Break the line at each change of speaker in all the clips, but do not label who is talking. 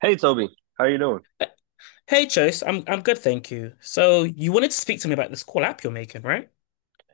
Hey Toby, how you doing?
Uh, Hey, Chase, I'm good, thank you. So you wanted to speak to me about this cool app you're making, right?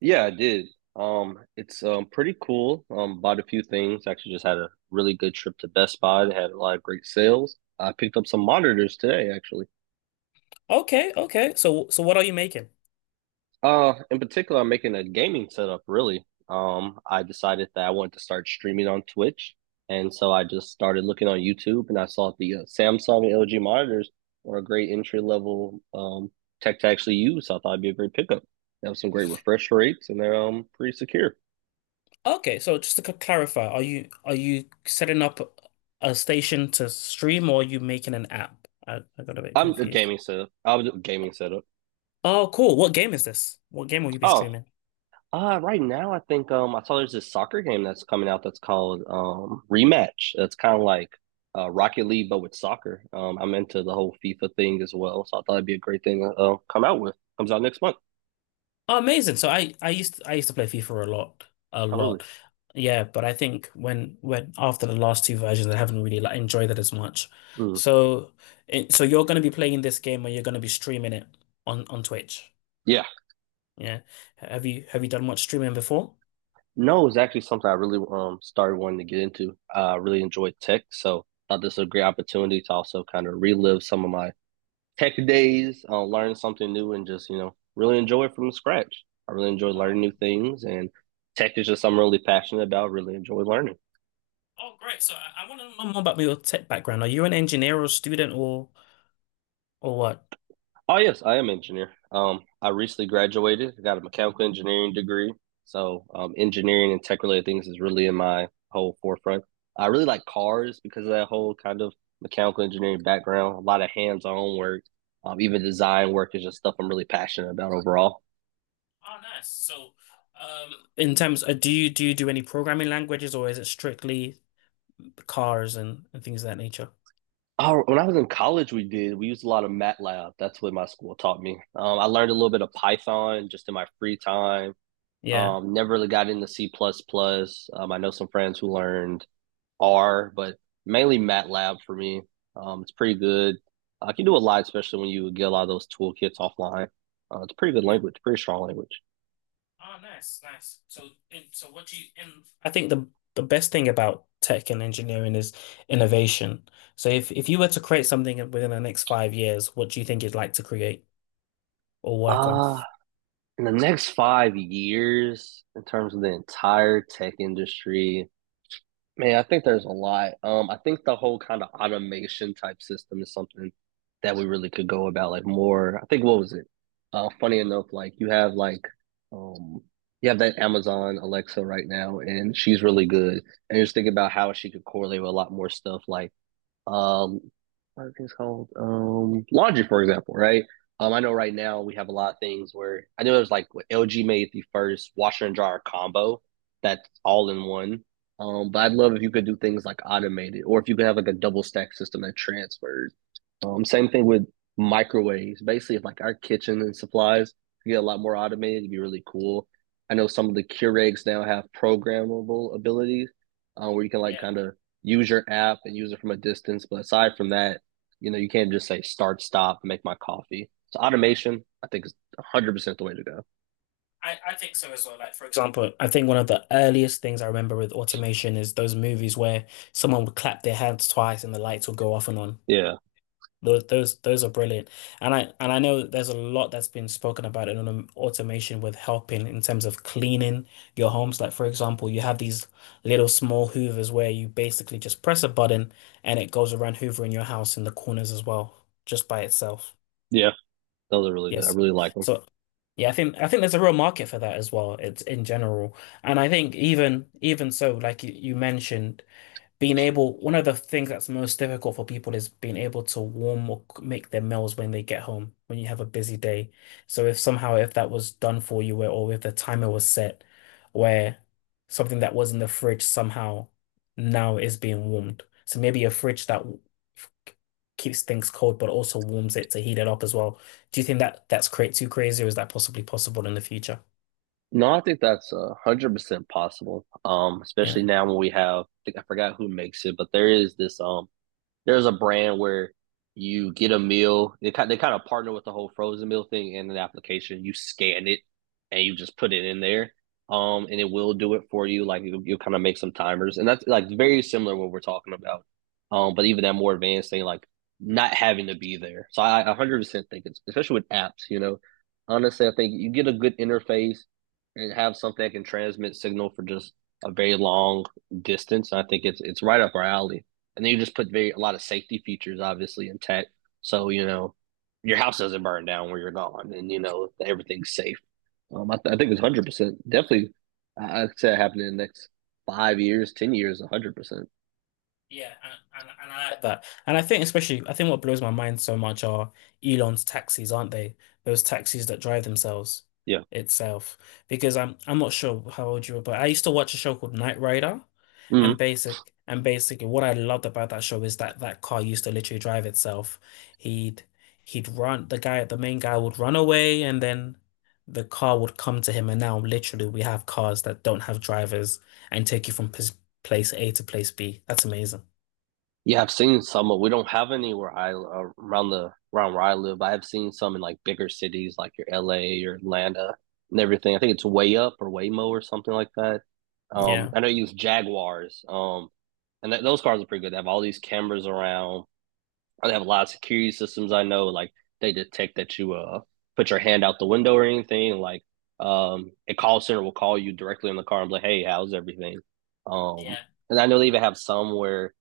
Yeah, I did. It's pretty cool. Bought a few things. Actually, just had a really good trip to Best Buy. They had a lot of great sales. I picked up some monitors today, actually.
Okay, okay. So what are you making?
In particular, I'm making a gaming setup, really. I decided that I wanted to start streaming on Twitch, and so I just started looking on YouTube, and I saw the Samsung and LG monitors were a great entry level tech to actually use. So I thought it'd be a great pickup. They have some great refresh rates, and they're pretty secure.
Okay, so just to clarify, are you setting up a station to stream or are you making an app? I got a bit
I'm a
confused.
gaming setup. I was a gaming setup.
Oh, cool. What game is this? What game will you be
Oh,
streaming?
uh, right now I think I saw there's this soccer game that's coming out that's called Rematch. That's kind of like Rocket League but with soccer. I'm into the whole FIFA thing as well, so I thought it'd be a great thing to come out with. Comes out next month.
Oh, amazing. So I used to play FIFA a lot, a
Oh, really?
lot. Yeah, but I think when after the last two versions, I haven't really like enjoyed it as much.
Mm.
So so you're going to be playing this game or you're going to be streaming it on Twitch.
Yeah.
Yeah. Have you done much streaming before?
No, it's actually something I really started wanting to get into. I really enjoy tech, so I thought this was a great opportunity to also kind of relive some of my tech days, learn something new, and just really enjoy it from scratch. I really enjoy learning
Oh,
new things, and tech is just something I'm really passionate about. Really enjoy learning.
oh great. So I want to know more about your tech background. Are you an engineer or student or what?
Oh yes, I am an engineer. I recently graduated. Got a mechanical engineering degree. So engineering and tech related things is really in my whole forefront. I really like cars because of that whole kind of mechanical engineering background. A lot of hands on work, even design work is just stuff I'm really passionate about overall.
Oh, nice. So in terms do you do any programming languages or is it strictly cars and, things of that nature.
Oh, when I was in college, we did. We used a lot of MATLAB. That's what my school taught me. I learned a little bit of Python just in my free time.
Yeah.
Never really got into C++, plus plus. I know some friends who learned R, but mainly MATLAB for me. It's pretty good. I can do a lot, especially when you get a lot of those toolkits offline. It's a pretty good
Yeah.
language, pretty strong language.
Oh, nice, nice. So, and so what do you and I think the best thing about tech and engineering is innovation. So if you were to create something within the next 5 years, what do you think you'd like to create or work on?
Uh, in the next 5 years, in terms of the entire tech industry, man, I think there's a lot. I think the whole kind of automation type system is something that we really could go about like more. I think what was it? Funny enough, like you have um you have that Amazon Alexa right now, and she's really good. And just think about how she could correlate with a lot more stuff like um, what are things called? Laundry, for example, right? I know right now we have a lot of things where I know there's like what LG made the first washer and dryer combo that's all in one. But
Yeah,
I'd love if you could do things like automated, or if you could have like a double stack system that transfers. Same thing with microwaves. Basically, if like our kitchen and supplies get a lot more automated, it'd be really cool. I know some of the Keurigs now have programmable abilities where you can like
yeah.
kind of use your app and use it from a distance. But aside from that, you know, you can't just say start, stop, make my coffee. So automation, I think, is 100% the way to go.
I think so as well. Like for example, I think one of the earliest things I remember with automation is those movies where someone would clap their hands twice and the lights would go off and on.
Yeah.
Those are brilliant. And I know that there's a lot that's been spoken about in automation with helping in terms of cleaning your homes. Like for example, you have these little small hoovers where you basically just press a button and it goes around hoovering your house in the corners as well, just by itself.
Yeah. Those are really good. I
Yes.
really like them.
So yeah, I think there's a real market for that as well. It's in general. And I think even so, like you mentioned being able, one of the things that's most difficult for people is being able to warm or make their meals when they get home, when you have a busy day. So if somehow if that was done for you where, or if the timer was set where something that was in the fridge somehow now is being warmed. So maybe a fridge that f- keeps things cold but also warms it to heat it up as well. Do you think that that's cra too crazy or is that possibly possible in the future?
No, I think that's 100% possible, especially
Yeah.
now when we have, I think, I forgot who makes it, but there is this there's a brand where you get a meal. They kind of partner with the whole frozen meal thing in an application. You scan it and you just put it in there. And it will do it for you. Like you kind of make some timers, and that's like very similar to what we're talking about. But even that more advanced thing, like not having to be there. So I 100% think it's especially with apps. You know, honestly, I think you get a good interface and have something that can transmit signal for just a very long distance. I think it's right up our alley, and then you just put very a lot of safety features obviously in tech. So you know your house doesn't burn down where you're gone, and you know everything's safe. I think it's 100% definitely. I would say it happened in the next 5 years, 10 years, 100%.
Yeah, and, and I like that. And I think especially, I think what blows my mind so much are Elon's taxis, aren't they? Those taxis that drive themselves
Yeah.
itself. Because I'm not sure how old you were, but I used to watch a show called Knight Rider,
Mm-hmm.
and basically what I loved about that show is that that car used to literally drive itself. He'd he'd run the main guy would run away, and then the car would come to him. And now literally we have cars that don't have drivers and take you from pos place A to place B. That's amazing.
Yeah, I've seen some, but we don't have any where I around where I live. I have seen some in like bigger cities, like your LA or Atlanta and everything. I think it's Way Up or Waymo or something like that.
Yeah.
I know you use Jaguars. And th those cars are pretty good. They have all these cameras around. They have a lot of security systems. I know, like they detect that you put your hand out the window or anything. Like, a call center will call you directly in the car and be like, "Hey, how's everything?" Um,
Yeah.
and I know they even have some where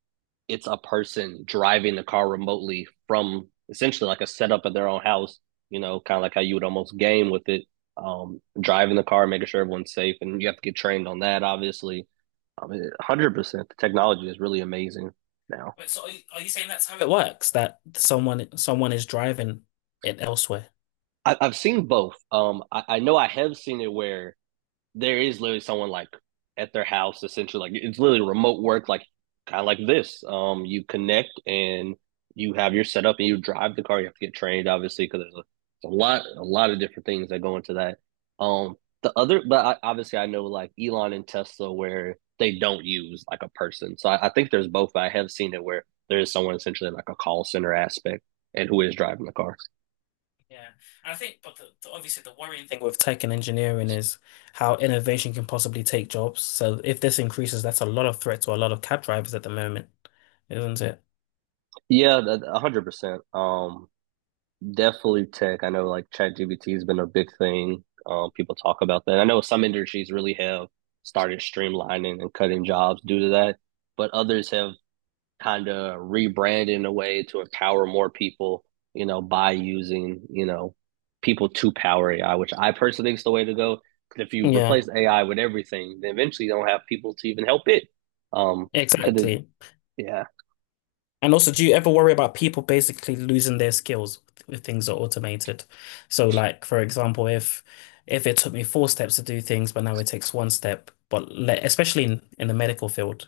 it's a person driving the car remotely from essentially like a setup of their own house, you know, kind of like how you would almost game with it, driving the car, making sure everyone's safe. And you have to get trained on that, obviously. I mean, 100%. The technology is really amazing now.
Wait, so are you saying that's how it works, that someone is driving it elsewhere.
I have seen both. I know I have seen it where there is literally someone like at their house, essentially like it's literally remote work, like kind of like this, you connect and you have your setup and you drive the car. You have to get trained obviously because there's a lot of different things that go into that, um the other but I, obviously, I know like Elon and Tesla where they don't use like a person. So I think there's both. I have seen it where there is someone essentially in like a call center aspect and who is driving the car.
Yeah. And I think, but the, obviously the worrying thing with tech and engineering is how innovation can possibly take jobs. So if this increases, that's a lot of threat to a lot of cab drivers at the moment, isn't it?
Yeah, 100%. Definitely tech. I know like ChatGPT has been a big thing. People talk about that. I know some industries really have started streamlining and cutting jobs due to that, but others have kind of rebranded in a way to empower more people, by using, people to power AI, which I personally think is the way to go. Because if you
Yeah,
replace AI with everything, then eventually you don't have people to even help it. Um,
mm,
because it,
exactly.
yeah,
And also, do you ever worry about people basically losing their skills if things are automated? So, like for example, if it took me four steps to do things, but now it takes one step, but le especially in the medical field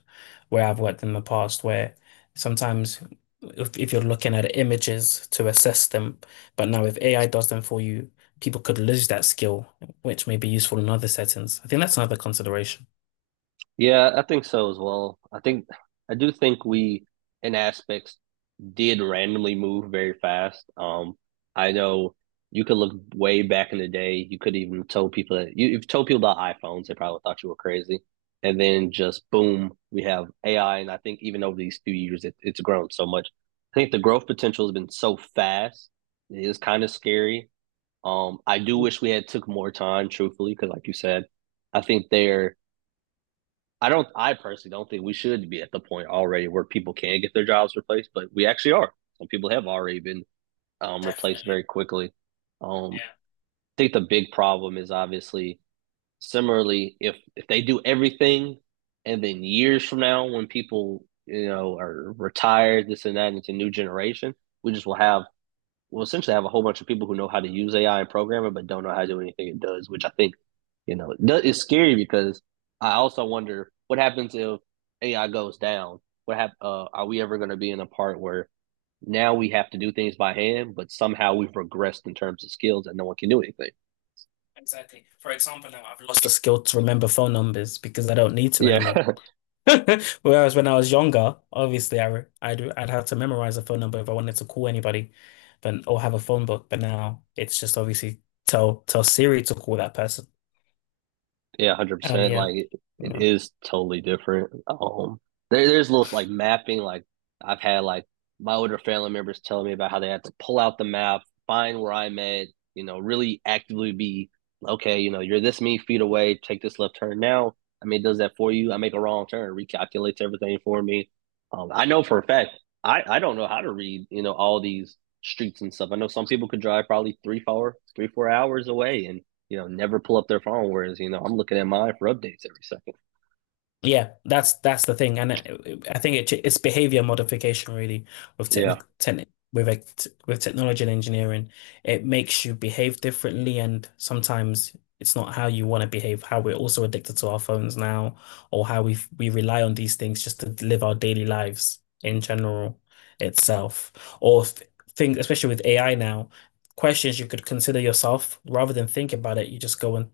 where I've worked in the past, where sometimes if you're looking at images to assess them, but now if AI does them for you, people could lose that skill, which may be useful in other settings. I think that's another consideration.
yeah, I think so as well. I do think we, in aspects, did randomly move very fast. I know you could look way back in the day. You could even told people that you've told people about iPhones, they probably thought you were crazy. And then just boom, we have AI. And I think even over these few years, it's grown so much. I think the growth potential has been so fast. It is kind of scary. I do wish we had took more time, truthfully, because like you said, I think there. I don't. I personally don't think we should be at the point already where people can get their jobs replaced, but we actually are. Some people have already been replaced
Definitely.
very quickly. Um, I think the big problem is obviously similarly if they do everything, and then years from now when people you know are retired, this and that, and it's a new generation, we just will have we'll essentially have a whole bunch of people who know how to use AI and program it, but don't know how to do anything it does, which I think, you know, it's scary because I also wonder what happens if AI goes down. Are we ever going to be in a part where now we have to do things by hand, but somehow we've regressed in terms of skills and no one can do anything?
Exactly. For example, now I've lost the skill to remember phone numbers because I don't need to
Yeah.
anymore. Whereas when I was younger, obviously I'd have to memorize a phone number if I wanted to call anybody, but or have a phone book. But now it's just obviously tell Siri to call that person.
Yeah, one hundred
And
percent.
yeah,
Like it
yeah.
is totally different. There's little like mapping. Like I've had like my older family members telling me about how they had to pull out the map, find where I'm at. You know, really actively be okay. You know, you're this many feet away. Take this left turn now. I mean, it does that for you. I make a wrong turn, recalculates everything for me. I know for a fact. I don't know how to read. You know, all these streets and stuff. I know some people could drive probably three, 4 hours away and you know, never pull up their phone. Whereas, you know, I'm looking at mine for updates every second.
Yeah, that's the thing, and I think it's behavior modification really with
Yeah.
technic techni with with technology and engineering. It makes you behave differently, and sometimes it's not how you want to behave. How we're also addicted to our phones now, or how we rely on these things just to live our daily lives in general itself, or th things, especially with AI now, questions you could consider yourself rather than think about it. You just go and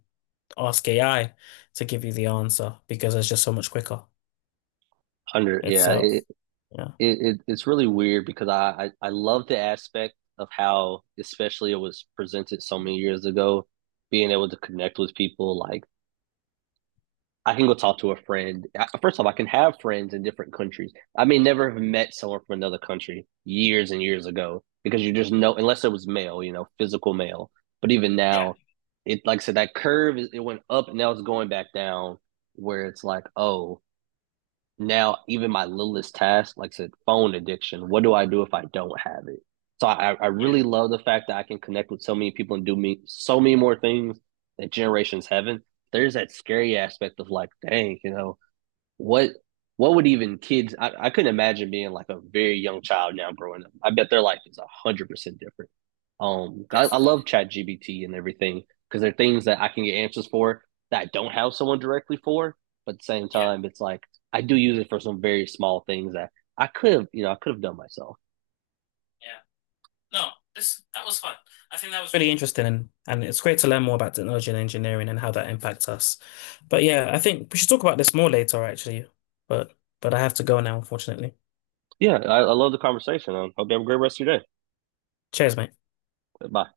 ask AI to give you the answer because it's just so much quicker
Yeah.
itself. Yeah.
It, it's really weird because I love the aspect of how, especially it was presented so many years ago, being able to connect with people, like I can go talk to a friend. First off, I can have friends in different countries. I may never have met someone from another country years and years ago because, you just know, unless it was mail, you know, physical mail. But even
Yeah,
now, it like I said, that curve is, it went up and now it's going back down, where it's like, oh, now even my littlest task, like I said, phone addiction. What do I do if I don't have it? So I really
yeah,
love the fact that I can connect with so many people and do me so many more things that generations haven't. There's that scary aspect of like, dang, you know, what what would even kids, I couldn't imagine being like a very young child now growing up. I bet their life is 100% different. I love
definitely.
ChatGPT and everything because there are things that I can get answers for that I don't have someone directly for, but at the same
Yeah,
time it's like I do use it for some very small things that I could have, you know, I could have done myself.
yeah. No, this that was fun. I think that was really interesting and, it's great to learn more about technology and engineering and how that impacts us. But yeah, I think we should talk about this more later actually. But I have to go now, unfortunately.
Yeah, I love the conversation. I hope you have a great rest of your day.
Cheers, mate.
Bye.